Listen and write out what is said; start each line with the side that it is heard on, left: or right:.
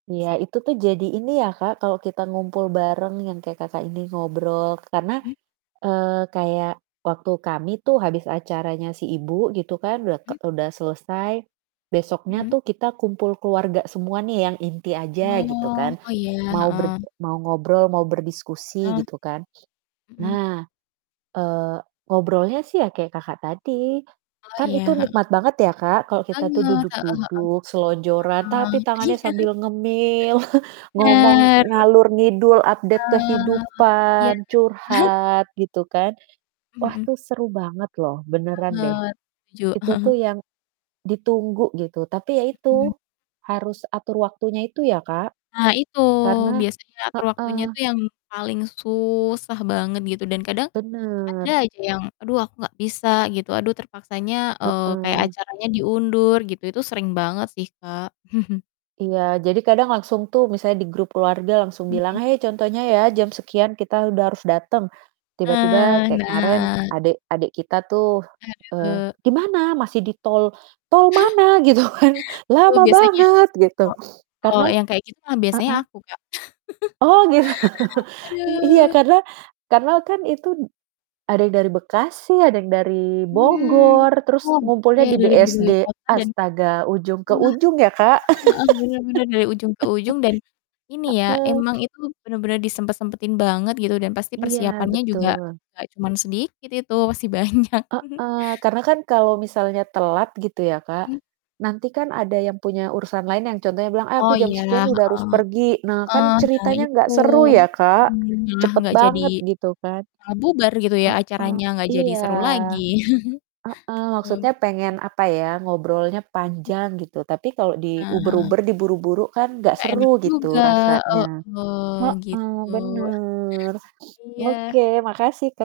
right: Iya itu tuh jadi ini ya, Kak, kalau kita ngumpul bareng yang kayak Kakak ini ngobrol karena,
left: Mhm.
right: eee, kayak waktu kami tuh habis acaranya si ibu gitu kan udah ke
left: Mhm.
right: udah selesai, besoknya
left: Mhm.
right: tuh kita kumpul keluarga semua nih yang inti aja gitu
left: Wah,
right: kan,
left: oh, iya,
right: mau berd
left: heeh.
right: mau ngobrol mau berdiskusi
left: Heeh.
right: gitu kan.
left: Mhm.
right: Nah, eee, ngobrolnya sih ya kayak Kakak tadi,
left: Oh,
right: kan itu
left: iya, heeh.
right: nikmat banget ya, Kak, kalau kita tuh
left: Banget, heeh
right: duduk-duduk selonjoran,
left: heeh.
right: tapi
left: Heeh,
right: tangannya
left: iya.
right: sambil ngemil ngomong
left: Benar, we
right: ngalor ngidul update
left: Oh, iya.
right: kehidupan, curhat gitu kan. Wah,
left: Mhm.
right: tuh seru banget loh benaran deh.
left: Banget. Setuju.
right: Itu tuh yang ditunggu gitu, tapi ya
left: Mhm.
right: itu harus atur waktunya itu ya, Kak,
left: Nah itu
right: karena
left: biasanya atur waktunya
right: heeh.
left: itu yang paling susah banget gitu dan kadang ada
right: Benar.
left: aja yang, "Aduh aku gak bisa," gitu, "aduh terpaksanya," eee, "kayak
right: Heeh.
left: acaranya diundur." Gitu, itu sering banget sih, Kak.
right: Iya. Jadi kadang langsung tuh, misalnya di grup keluarga langsung bilang,
left: Mhm.
right: "Hai! Contohnya ya jam sekian kita udah harus datang." Tiba-tiba
left: Eh,
right: kayak kemaren
left: nah.
right: adek adek kita tuh, eee,
left: Aduh.
right: "Di mana?" "Masih di tol." "Tol mana?" Gitu kan,
left: Aduh
right: "Lama
left: biasanya
right: banget." gitu.
left: kalau kalau
right: Karena
left: yang kayak gitu mah biasanya
right: heeh.
left: aku, Kak.
right: Oh, gitu. I iya
left: Aduh.
right: karena karena kan itu d ada yang dari Bekasi, ada yang dari
left: Mmm,
right: Bogor, terus
left: oke
right: ngumpulnya di
left: dari
right: BSD.
left: berbagai kota dan
right: Astaga ujung ke
left: engah
right: ujung ya, Kak.
left: heeh heeh, benar-benar dari ujung ke ujung dan ini ya,
right: Heeh.
left: emang itu benar-benar disempat-sempatin banget gitu dan pasti
right: Iya
left: persiapannya juga
right: betul.
left: gak cuman sedikit itu, pasti banyak.
right: Heeh, karena kan kalau misalnya telat gitu ya, Kak,
left: Mhm.
right: nanti kan ada yang punya urusan lain yang contohnya bilang, "Eh aku
left: Oh,
right: jam
left: iya,
right: sekian udah harus
left: heeh.
right: pergi." Nah kan
left: Heeh, eee, nah
right: ceritanya
left: itu.
right: gak seru ya, Kak,
left: Mmm, malah
right: cepat
left: gak jadi
right: banget gitu kan.
left: malah bubar gitu ya
right: Heeh,
left: acaranya gak jadi
right: iya.
left: seru lagi.
right: Heeh, maksudnya
left: Oke.
right: pengen, apa ya, ngobrolnya
left: M
right: panjang gitu, tapi kalau
left: Ah.
right: diuber-uber, di buru-buru kan gak
left: Gak enak
right: seru gitu
left: juga,
right: rasanya.
left: heeh,
right: Heeh,
left: gitu.
right: benar.
left: Iya.
right: Oke makasih, Ka